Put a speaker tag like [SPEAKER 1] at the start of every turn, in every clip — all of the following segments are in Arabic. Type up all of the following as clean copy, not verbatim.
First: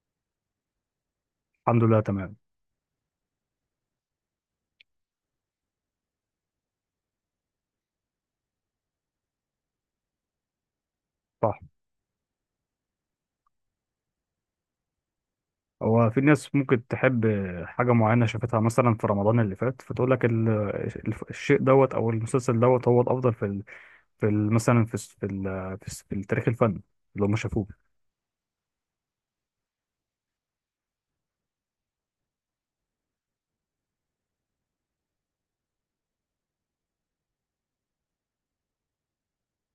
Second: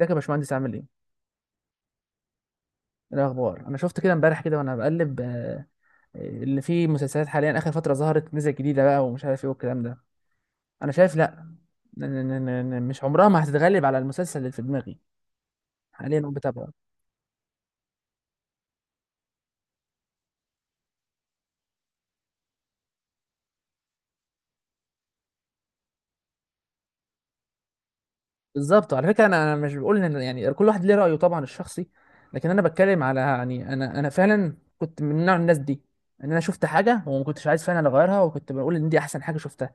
[SPEAKER 1] ازيك يا باشمهندس عامل ايه؟
[SPEAKER 2] الحمد لله، تمام.
[SPEAKER 1] ايه الاخبار؟ انا شفت كده امبارح كده وانا بقلب اللي فيه مسلسلات حاليا اخر فتره ظهرت نزل جديده بقى ومش عارف ايه والكلام ده. انا شايف لا.
[SPEAKER 2] صح.
[SPEAKER 1] مش عمرها ما هتتغلب على المسلسل اللي في دماغي.
[SPEAKER 2] هو
[SPEAKER 1] حاليا
[SPEAKER 2] في
[SPEAKER 1] انا
[SPEAKER 2] ناس
[SPEAKER 1] بتابعه.
[SPEAKER 2] ممكن تحب حاجة معينة شافتها مثلا في رمضان اللي فات فتقول لك الشيء دوت أو المسلسل دوت هو الأفضل في مثلا في التاريخ الفني اللي هم شافوه.
[SPEAKER 1] بالظبط على فكره، انا مش بقول ان يعني كل واحد ليه رايه طبعا الشخصي، لكن انا بتكلم على يعني انا فعلا كنت من نوع الناس دي، ان انا شفت حاجه وما كنتش عايز فعلا اغيرها وكنت بقول ان دي احسن حاجه شفتها.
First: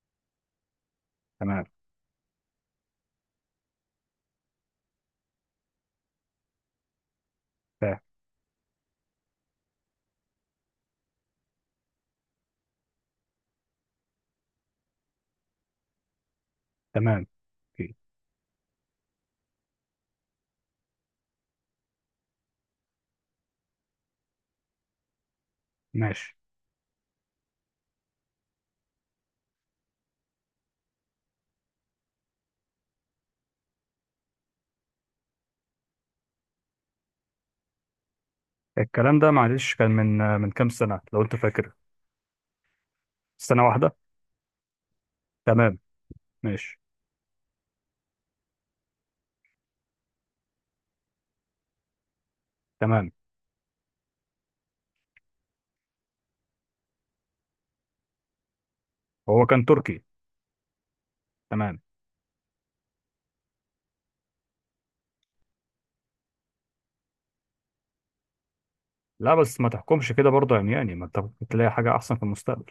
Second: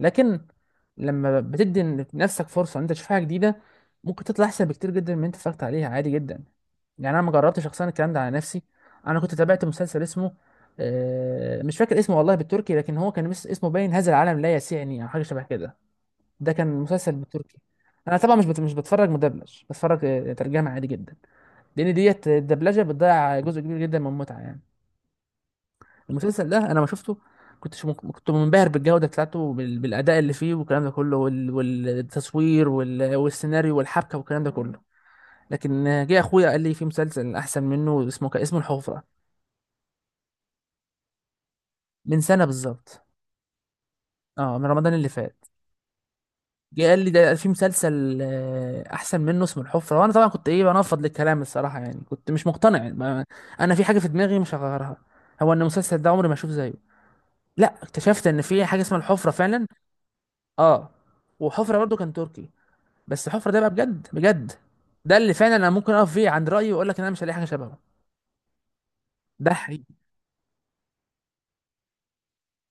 [SPEAKER 1] لكن لما
[SPEAKER 2] تمام،
[SPEAKER 1] بتدي لنفسك فرصه ان انت تشوف حاجه جديده، ممكن تطلع احسن بكتير جدا من اللي انت اتفرجت عليها عادي جدا. يعني انا ما جربتش شخصيا
[SPEAKER 2] فاهم.
[SPEAKER 1] الكلام ده على نفسي. انا كنت تابعت مسلسل اسمه مش فاكر اسمه والله بالتركي، لكن هو كان اسمه باين هذا العالم لا يسعني او حاجه شبه كده. ده كان مسلسل
[SPEAKER 2] تمام،
[SPEAKER 1] بالتركي.
[SPEAKER 2] أوكي.
[SPEAKER 1] انا طبعا مش بتفرج مدبلج، بتفرج ترجمه عادي جدا، لان ديت الدبلجه بتضيع جزء كبير جدا من المتعه يعني.
[SPEAKER 2] ماشي.
[SPEAKER 1] المسلسل ده انا ما شفته، كنت منبهر بالجوده بتاعته بالاداء اللي فيه والكلام ده كله والتصوير والسيناريو والحبكه والكلام ده كله. لكن جه اخويا قال لي في مسلسل احسن منه اسمه اسمه الحفره.
[SPEAKER 2] الكلام ده معلش كان من كام سنة لو أنت فاكر؟
[SPEAKER 1] من سنه بالظبط.
[SPEAKER 2] سنة واحدة.
[SPEAKER 1] اه، من رمضان اللي فات.
[SPEAKER 2] تمام، ماشي،
[SPEAKER 1] جه قال لي ده في مسلسل احسن منه اسمه الحفره، وانا طبعا كنت ايه بنفض للكلام الصراحه يعني، كنت مش مقتنع
[SPEAKER 2] تمام.
[SPEAKER 1] ما- انا في حاجه في دماغي مش هغيرها، هو ان المسلسل ده عمري ما اشوف زيه. لا، اكتشفت ان في حاجه اسمها الحفره
[SPEAKER 2] هو
[SPEAKER 1] فعلا.
[SPEAKER 2] كان تركي؟
[SPEAKER 1] اه. وحفره
[SPEAKER 2] تمام.
[SPEAKER 1] برضو كان تركي. بس حفرة ده بقى بجد بجد، ده اللي فعلا انا ممكن اقف فيه عند رايي واقول لك ان انا مش هلاقي حاجه شبهه.
[SPEAKER 2] لا،
[SPEAKER 1] ده
[SPEAKER 2] بس ما
[SPEAKER 1] حقيقي.
[SPEAKER 2] تحكمش كده برضه، يعني ما أنت ممكن تلاقي حاجة أحسن في المستقبل.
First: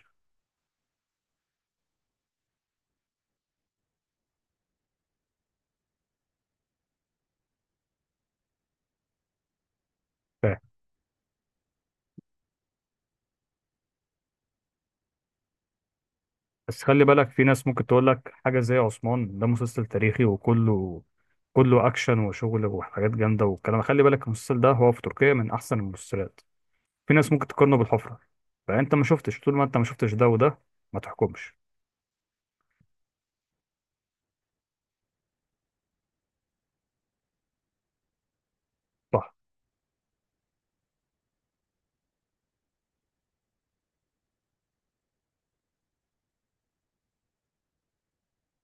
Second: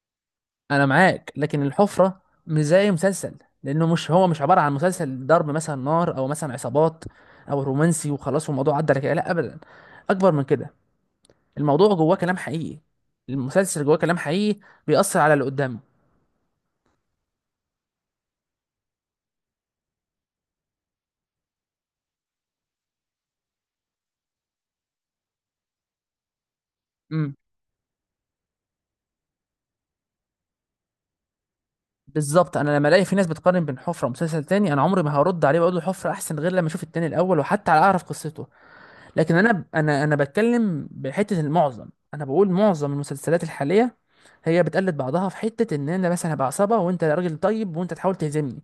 [SPEAKER 1] انا معاك، لكن الحفره مش زي مسلسل، لانه مش هو مش عباره عن مسلسل ضرب مثلا نار او مثلا عصابات او رومانسي وخلاص والموضوع عدى على كده، لا ابدا، اكبر من كده. الموضوع جواه كلام حقيقي. المسلسل جواه كلام حقيقي، بيأثر على اللي قدامه.
[SPEAKER 2] بس خلي بالك، في ناس ممكن تقول لك حاجة زي عثمان، ده مسلسل تاريخي، وكله كله أكشن وشغل وحاجات جامدة والكلام. خلي بالك المسلسل ده هو في تركيا من أحسن المسلسلات، في ناس
[SPEAKER 1] امم.
[SPEAKER 2] ممكن تقارنه بالحفرة. فأنت ما شفتش، طول ما أنت ما شفتش ده وده ما تحكمش.
[SPEAKER 1] بالظبط. انا لما الاقي في ناس بتقارن بين حفره ومسلسل تاني، انا عمري ما هرد عليه واقول له حفره احسن غير لما اشوف التاني الاول وحتى على اعرف قصته.
[SPEAKER 2] صح.
[SPEAKER 1] لكن انا بتكلم بحته، المعظم انا بقول معظم المسلسلات الحاليه هي بتقلد بعضها في حته، ان انا مثلا هبقى عصابه وانت راجل طيب وانت تحاول تهزمني،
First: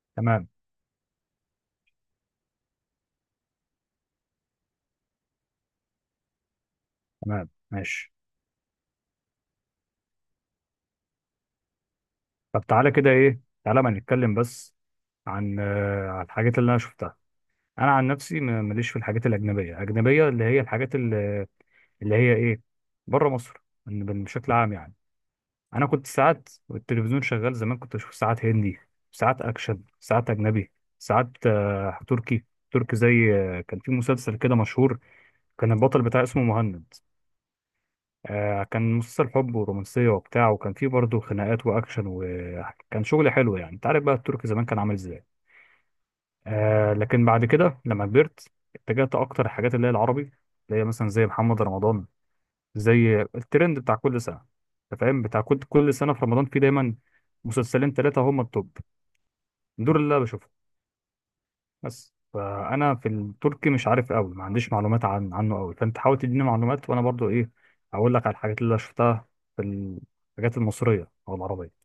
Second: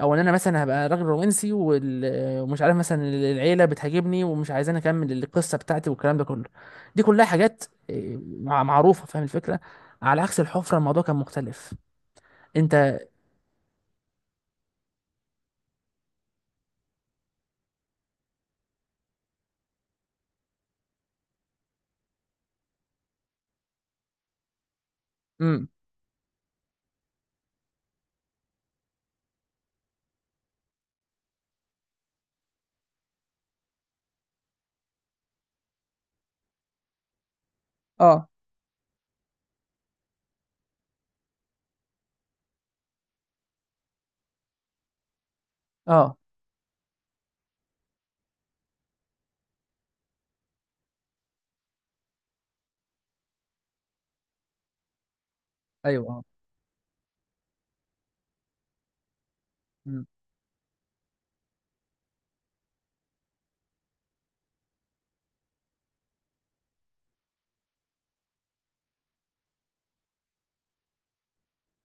[SPEAKER 1] او ان انا
[SPEAKER 2] تمام.
[SPEAKER 1] مثلا هبقى راجل رومانسي ومش عارف مثلا العيله بتهاجمني ومش عايزاني اكمل القصه بتاعتي والكلام ده كله. دي كلها
[SPEAKER 2] تمام،
[SPEAKER 1] حاجات
[SPEAKER 2] ماشي.
[SPEAKER 1] معروفه، فاهم الفكره. على عكس الحفره الموضوع كان مختلف.
[SPEAKER 2] طب تعالى
[SPEAKER 1] انت.
[SPEAKER 2] كده إيه، تعالى ما نتكلم بس عن عن الحاجات اللي أنا شفتها. أنا عن نفسي ماليش في الحاجات الأجنبية، أجنبية اللي هي الحاجات اللي هي إيه، بره مصر، بشكل عام يعني.
[SPEAKER 1] امم.
[SPEAKER 2] انا كنت ساعات والتلفزيون شغال زمان كنت بشوف ساعات هندي، ساعات اكشن، ساعات اجنبي، ساعات تركي. تركي زي كان في مسلسل كده مشهور، كان البطل بتاعه اسمه مهند.
[SPEAKER 1] اه.
[SPEAKER 2] كان مسلسل حب ورومانسية وبتاع، وكان فيه برضه خناقات واكشن، وكان شغل حلو يعني. انت عارف بقى التركي زمان كان عامل ازاي.
[SPEAKER 1] اه.
[SPEAKER 2] لكن بعد كده لما كبرت اتجهت اكتر الحاجات اللي هي العربي، اللي هي مثلا زي محمد رمضان، زي الترند بتاع كل سنه. انت فاهم، بتاع كل سنه
[SPEAKER 1] ايوه.
[SPEAKER 2] في رمضان في دايما مسلسلين ثلاثه هم التوب، دول
[SPEAKER 1] اه.
[SPEAKER 2] اللي انا بشوفهم. بس فانا في التركي مش عارف قوي، ما عنديش معلومات عنه قوي، فانت حاول تديني معلومات وانا برضو ايه، اقول لك على الحاجات اللي أنا شفتها في الحاجات المصريه او العربيه.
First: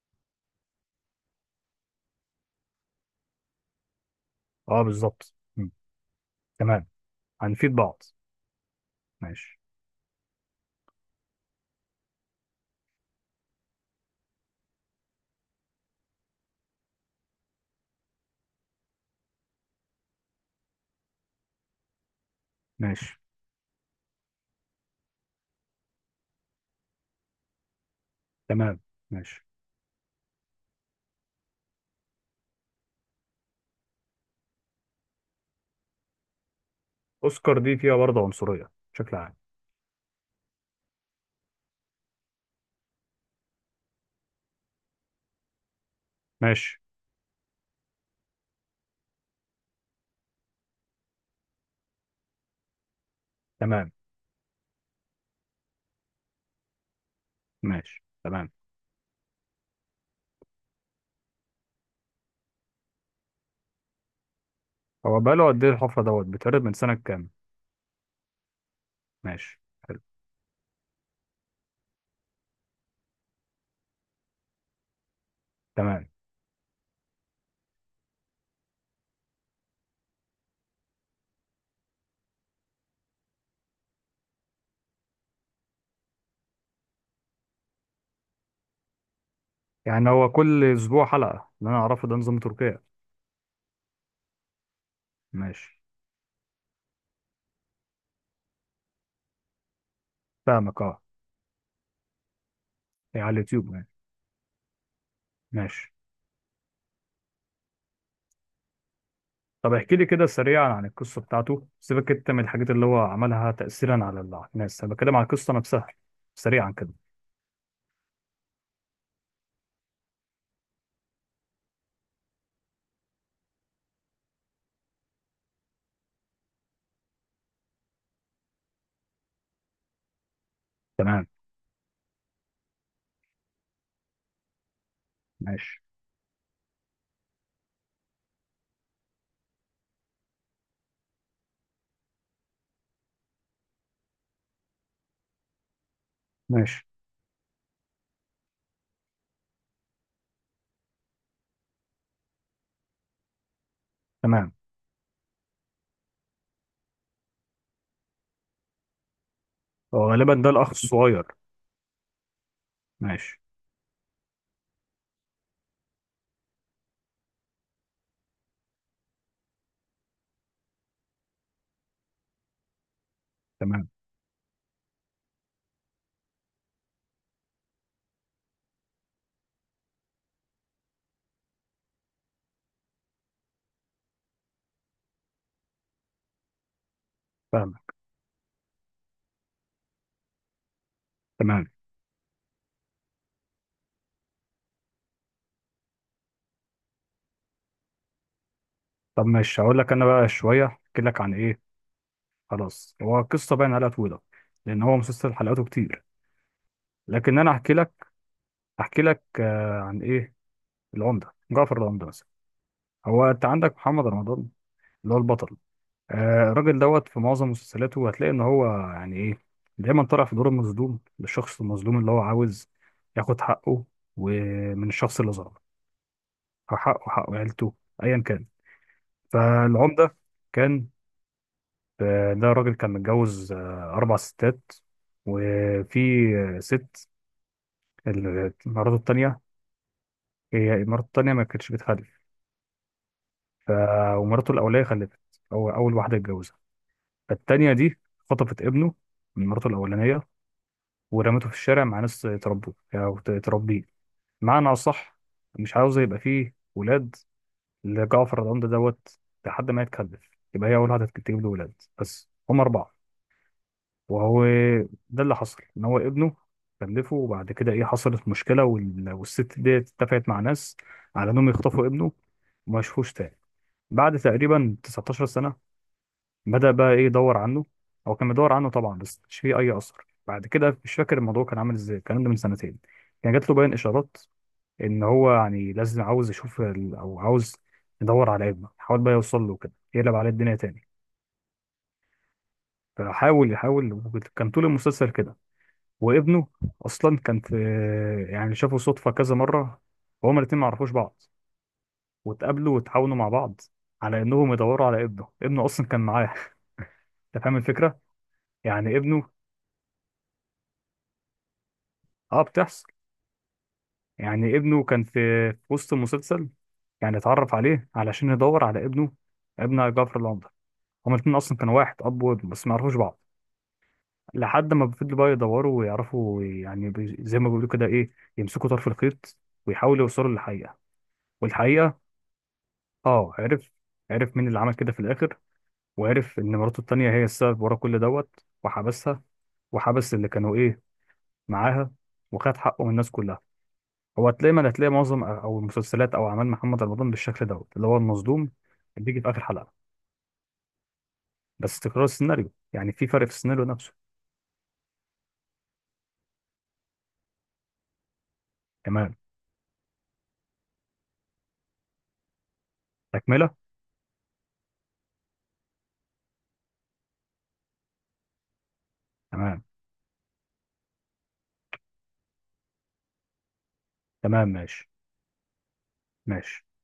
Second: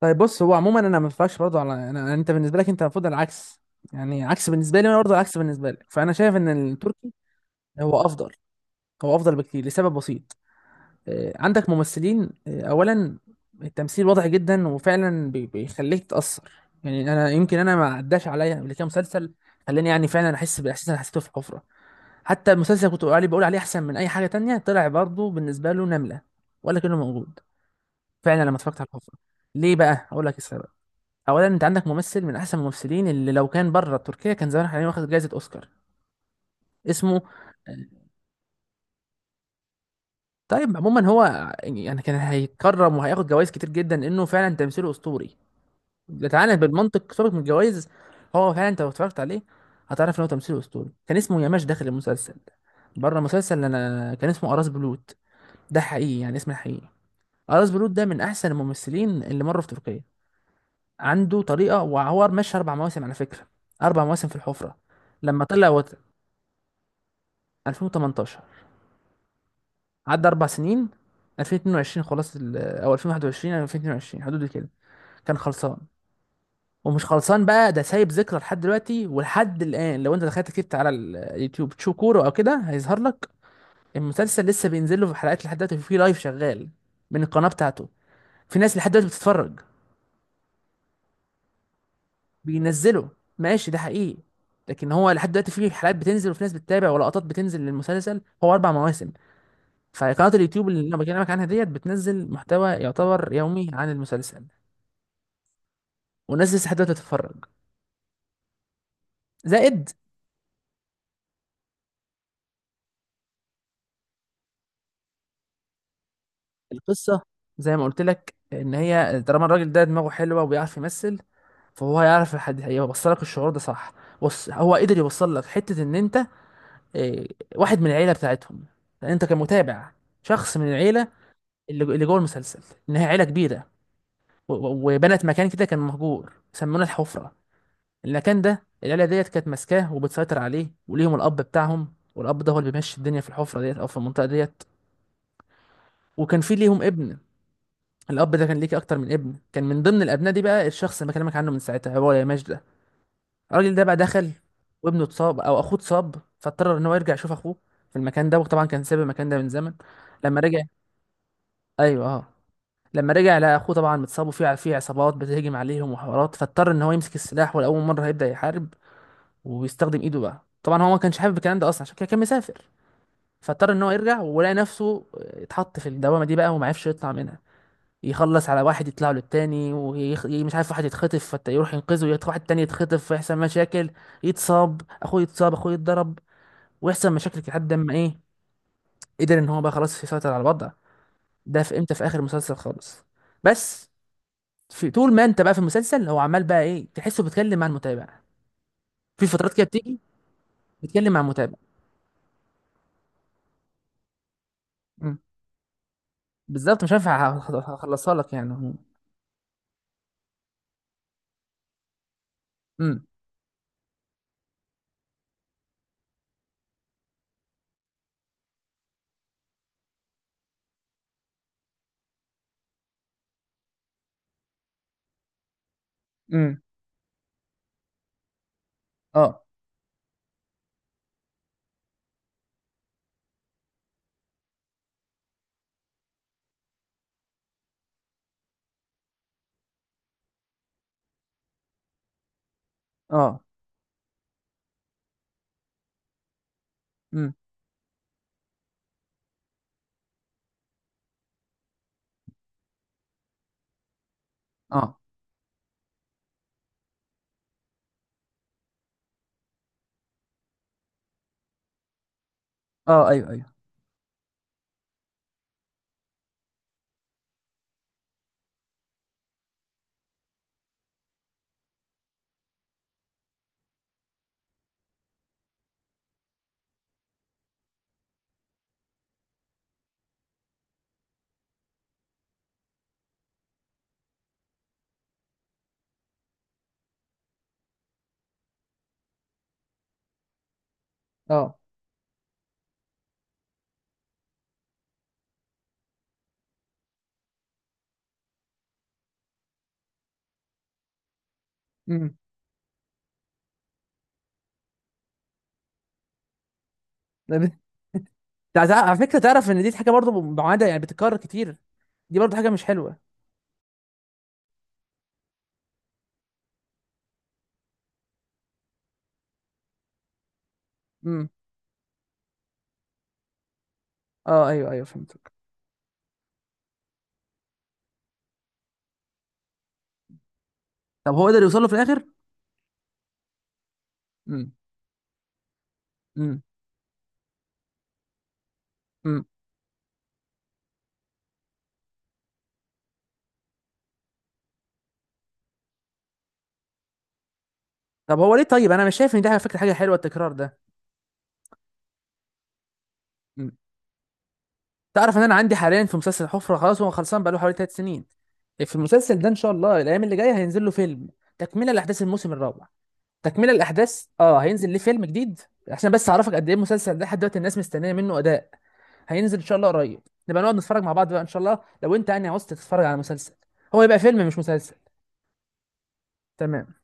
[SPEAKER 1] طيب بص هو عموما، انا ما ينفعش برضه انت بالنسبه لك انت المفروض العكس، يعني عكس بالنسبه
[SPEAKER 2] اه،
[SPEAKER 1] لي وانا برضه
[SPEAKER 2] بالظبط.
[SPEAKER 1] العكس بالنسبه لك، فانا شايف ان
[SPEAKER 2] تمام،
[SPEAKER 1] التركي
[SPEAKER 2] هنفيد
[SPEAKER 1] هو
[SPEAKER 2] بعض.
[SPEAKER 1] افضل. هو افضل
[SPEAKER 2] ماشي.
[SPEAKER 1] بكتير لسبب بسيط. عندك ممثلين، اولا التمثيل واضح جدا وفعلا بيخليك تتاثر. يعني انا يمكن انا ما عداش عليا قبل كده مسلسل خلاني يعني فعلا احس بالاحساس اللي أنا حسيته في حفره. حتى المسلسل كنت بقول
[SPEAKER 2] ماشي.
[SPEAKER 1] عليه بقول عليه احسن من اي حاجه تانية، طلع برضه بالنسبه له نمله، ولا كانه موجود، فعلا لما اتفرجت
[SPEAKER 2] تمام،
[SPEAKER 1] على الحفره.
[SPEAKER 2] ماشي.
[SPEAKER 1] ليه بقى؟ اقول لك السبب. اولا انت عندك ممثل من احسن الممثلين، اللي لو كان بره تركيا كان زمان حاليا واخد جائزه اوسكار. اسمه
[SPEAKER 2] اوسكار دي فيها برضه عنصريه بشكل عام.
[SPEAKER 1] طيب عموما هو يعني كان هيتكرم وهياخد جوائز كتير جدا لانه فعلا تمثيله اسطوري. تعالى
[SPEAKER 2] ماشي.
[SPEAKER 1] بالمنطق، سيبك من الجوائز. هو فعلا انت لو اتفرجت عليه هتعرف ان هو تمثيله اسطوري. كان اسمه ياماش داخل المسلسل، بره المسلسل
[SPEAKER 2] تمام،
[SPEAKER 1] انا كان اسمه اراس بلوت. ده حقيقي يعني، اسمه حقيقي. اراس بلوت
[SPEAKER 2] ماشي.
[SPEAKER 1] ده من احسن
[SPEAKER 2] تمام.
[SPEAKER 1] الممثلين اللي مروا في تركيا. عنده طريقه، وهو ماشي 4 مواسم على فكره. 4 مواسم في الحفره.
[SPEAKER 2] هو
[SPEAKER 1] لما
[SPEAKER 2] بقاله قد
[SPEAKER 1] طلع
[SPEAKER 2] ايه الحفرة دوت بيتعرض، من سنة كام؟
[SPEAKER 1] 2018،
[SPEAKER 2] ماشي، حلو.
[SPEAKER 1] عدى 4 سنين، 2022 خلاص، او 2021 او 2022 حدود كده، كان خلصان.
[SPEAKER 2] تمام.
[SPEAKER 1] ومش خلصان بقى، ده سايب ذكرى لحد دلوقتي ولحد الان. لو انت دخلت كتبت على اليوتيوب تشوف كوره او كده هيظهر لك. المسلسل لسه بينزل له في حلقات لحد دلوقتي، في لايف شغال من القناه بتاعته. في ناس لحد دلوقتي بتتفرج.
[SPEAKER 2] يعني هو كل اسبوع حلقة، اللي انا اعرفه ده نظام تركيا.
[SPEAKER 1] بينزله. ماشي، ده حقيقي. لكن هو لحد دلوقتي في
[SPEAKER 2] ماشي.
[SPEAKER 1] حلقات بتنزل وفي ناس بتتابع ولقطات بتنزل للمسلسل، هو 4 مواسم. فقناة اليوتيوب
[SPEAKER 2] فاهمك،
[SPEAKER 1] اللي انا
[SPEAKER 2] اه.
[SPEAKER 1] بكلمك عنها ديت بتنزل محتوى
[SPEAKER 2] هي
[SPEAKER 1] يعتبر
[SPEAKER 2] على
[SPEAKER 1] يومي
[SPEAKER 2] اليوتيوب يعني؟
[SPEAKER 1] عن المسلسل.
[SPEAKER 2] ماشي.
[SPEAKER 1] والناس لسه حتى تتفرج.
[SPEAKER 2] طب
[SPEAKER 1] زائد.
[SPEAKER 2] احكي لي كده سريعا عن القصة بتاعته، سيبك انت من الحاجات اللي هو عملها تأثيرا على الناس، انا بتكلم عن القصة نفسها، سريعا كده.
[SPEAKER 1] القصة، زي ما قلت لك، ان هي طالما الراجل ده دماغه حلوة وبيعرف يمثل، فهو هيعرف الحد هيوصل لك الشعور ده صح. بص هو قدر يوصل لك حتة ان انت إيه، واحد من العيلة بتاعتهم. لان انت كمتابع شخص من العيلة،
[SPEAKER 2] تمام.
[SPEAKER 1] اللي جوه المسلسل، انها عيلة كبيرة، وبنت مكان كده كان
[SPEAKER 2] ماشي.
[SPEAKER 1] مهجور سمونا الحفرة. المكان ده العيله ديت كانت ماسكاه وبتسيطر عليه، وليهم الاب بتاعهم، والاب ده هو اللي بيمشي الدنيا في الحفره ديت او في المنطقه ديت. وكان في ليهم
[SPEAKER 2] ماشي.
[SPEAKER 1] ابن. الاب ده كان ليك اكتر من ابن، كان من ضمن الابناء دي بقى الشخص اللي بكلمك عنه من ساعتها، هو يا ماجد ده. الراجل ده بقى دخل،
[SPEAKER 2] تمام.
[SPEAKER 1] وابنه اتصاب او اخوه اتصاب، فاضطر ان هو يرجع يشوف اخوه في المكان ده، وطبعا كان ساب المكان ده من زمن.
[SPEAKER 2] هو غالبا
[SPEAKER 1] لما
[SPEAKER 2] ده
[SPEAKER 1] رجع.
[SPEAKER 2] الاخ الصغير.
[SPEAKER 1] ايوه، اه. لما رجع
[SPEAKER 2] ماشي.
[SPEAKER 1] لقى اخوه طبعا متصاب، وفي عصابات بتهجم عليهم وحوارات، فاضطر ان هو يمسك السلاح ولاول مره هيبدا يحارب، وبيستخدم ايده بقى. طبعا هو ما كانش حابب الكلام ده اصلا، عشان كده كان مسافر، فاضطر ان
[SPEAKER 2] تمام.
[SPEAKER 1] هو يرجع ولقى نفسه اتحط في الدوامه دي بقى وما عرفش يطلع منها. يخلص على واحد يطلع له التاني مش عارف، واحد يتخطف فيروح ينقذه، يروح واحد تاني يتخطف فيحصل مشاكل، يتصاب اخوه، يتصاب اخوه، يتضرب، ويحصل مشاكل كده لحد ما
[SPEAKER 2] فاهمك.
[SPEAKER 1] ايه قدر ان هو بقى خلاص يسيطر على الوضع. ده
[SPEAKER 2] تمام.
[SPEAKER 1] في امتى؟ في اخر المسلسل خالص. بس في طول ما انت بقى في المسلسل هو عمال بقى ايه تحسه بيتكلم مع المتابع. في
[SPEAKER 2] طب
[SPEAKER 1] فترات
[SPEAKER 2] ماشي،
[SPEAKER 1] كده
[SPEAKER 2] هقول لك
[SPEAKER 1] بتيجي
[SPEAKER 2] انا بقى شوية، احكي
[SPEAKER 1] بيتكلم مع
[SPEAKER 2] لك عن
[SPEAKER 1] المتابع.
[SPEAKER 2] ايه. خلاص، هو قصة باين عليها طويلة لان هو
[SPEAKER 1] إمم.
[SPEAKER 2] مسلسل حلقاته كتير.
[SPEAKER 1] بالظبط، مش هينفع
[SPEAKER 2] لكن انا احكي لك،
[SPEAKER 1] هخلصها لك يعني.
[SPEAKER 2] احكي لك عن ايه، العمده، جعفر العمده مثلا.
[SPEAKER 1] امم.
[SPEAKER 2] هو انت عندك محمد رمضان اللي هو البطل. الراجل دوت في معظم مسلسلاته هتلاقي ان هو، يعني ايه، دايما طالع في دور المظلوم، للشخص المظلوم اللي هو عاوز ياخد حقه، ومن الشخص اللي ظلمه،
[SPEAKER 1] امم.
[SPEAKER 2] حقه، حق عيلته، ايا كان.
[SPEAKER 1] اه.
[SPEAKER 2] فالعمده كان ده راجل كان متجوز اربع ستات، وفي ست مراته التانيه، هي مراته التانيه ما كانتش بتخلف.
[SPEAKER 1] اه.
[SPEAKER 2] ف... ومراته الأولية خلفت، هو أول واحدة اتجوزها.
[SPEAKER 1] امم.
[SPEAKER 2] فالتانية دي خطفت ابنه من مراته الأولانية ورمته في الشارع مع ناس تربوه، أو تربيه، معنى
[SPEAKER 1] اه.
[SPEAKER 2] أصح، مش عاوزة يبقى فيه ولاد لجعفر العمدة دوت، لحد ما يتكلف، يبقى هي أول واحدة تجيب له ولاد، بس هم أربعة.
[SPEAKER 1] اه. ايوه. ايوه.
[SPEAKER 2] وهو ده اللي حصل، إن هو ابنه خلفه وبعد كده إيه، حصلت مشكلة والست دي اتفقت مع ناس على إنهم يخطفوا ابنه وما يشوفوش تاني. بعد تقريبا 19 سنة بدأ بقى ايه، يدور عنه. هو كان بيدور عنه طبعا، بس مش فيه اي اثر. بعد كده، مش فاكر الموضوع كان عامل ازاي، الكلام ده من سنتين، كان جات له باين اشارات ان هو يعني لازم، عاوز يشوف او عاوز يدور على ابنه، حاول بقى يوصل له كده، يقلب عليه الدنيا تاني.
[SPEAKER 1] اه.
[SPEAKER 2] فحاول يحاول كان طول المسلسل كده. وابنه اصلا كان في، يعني شافوا صدفه كذا مره وهما الاتنين ما عرفوش بعض،
[SPEAKER 1] امم.
[SPEAKER 2] واتقابلوا وتعاونوا مع بعض على انهم يدوروا على ابنه، ابنه اصلا كان معاه. انت فاهم الفكره،
[SPEAKER 1] على
[SPEAKER 2] يعني
[SPEAKER 1] فكره،
[SPEAKER 2] ابنه،
[SPEAKER 1] تعرف ان دي حاجه برضو معاده يعني بتتكرر كتير، دي برضو
[SPEAKER 2] اه،
[SPEAKER 1] حاجه مش
[SPEAKER 2] بتحصل.
[SPEAKER 1] حلوه.
[SPEAKER 2] يعني ابنه كان في وسط المسلسل، يعني اتعرف عليه علشان يدور على ابنه، ابن جعفر العمدة، هما
[SPEAKER 1] امم.
[SPEAKER 2] الاتنين أصلا كانوا واحد أب وابن بس ما يعرفوش بعض.
[SPEAKER 1] اه، ايوه،
[SPEAKER 2] لحد
[SPEAKER 1] ايوه،
[SPEAKER 2] ما فضلوا بقى
[SPEAKER 1] فهمتك.
[SPEAKER 2] يدوروا ويعرفوا، يعني زي ما بيقولوا كده، إيه، يمسكوا طرف الخيط ويحاولوا يوصلوا للحقيقة.
[SPEAKER 1] طب هو قدر يوصل له في
[SPEAKER 2] والحقيقة،
[SPEAKER 1] الاخر؟
[SPEAKER 2] آه، عرف، عرف مين
[SPEAKER 1] امم.
[SPEAKER 2] اللي عمل كده في الآخر، وعرف
[SPEAKER 1] امم.
[SPEAKER 2] إن مراته التانية هي السبب ورا كل دوت، وحبسها
[SPEAKER 1] امم.
[SPEAKER 2] وحبس اللي كانوا إيه معاها، وخد حقه من الناس كلها. هو هتلاقي، ما هتلاقي معظم او المسلسلات او اعمال محمد رمضان بالشكل دوت، اللي هو
[SPEAKER 1] طب هو
[SPEAKER 2] المظلوم
[SPEAKER 1] ليه؟ طيب انا مش
[SPEAKER 2] اللي
[SPEAKER 1] شايف ان
[SPEAKER 2] بيجي
[SPEAKER 1] دي
[SPEAKER 2] في
[SPEAKER 1] على
[SPEAKER 2] اخر
[SPEAKER 1] فكره حاجه
[SPEAKER 2] حلقه.
[SPEAKER 1] حلوه التكرار ده.
[SPEAKER 2] بس تكرار السيناريو، يعني في فرق في
[SPEAKER 1] امم.
[SPEAKER 2] السيناريو نفسه.
[SPEAKER 1] تعرف ان انا عندي حاليا في مسلسل حفره، خلاص هو خلصان بقاله حوالي 3 سنين. في
[SPEAKER 2] تمام،
[SPEAKER 1] المسلسل ده ان شاء الله الايام اللي جايه هينزل له فيلم، تكمله لاحداث الموسم الرابع. تكملة
[SPEAKER 2] تكمله.
[SPEAKER 1] الأحداث، هينزل ليه فيلم جديد، عشان بس أعرفك قد إيه المسلسل ده لحد دلوقتي الناس مستنية منه أداء. هينزل إن شاء
[SPEAKER 2] تمام.
[SPEAKER 1] الله قريب. نبقى نقعد نتفرج مع بعض بقى إن شاء الله لو أنت يعني عاوز تتفرج على مسلسل. هو يبقى فيلم مش
[SPEAKER 2] تمام،
[SPEAKER 1] مسلسل.
[SPEAKER 2] ماشي. ماشي.
[SPEAKER 1] تمام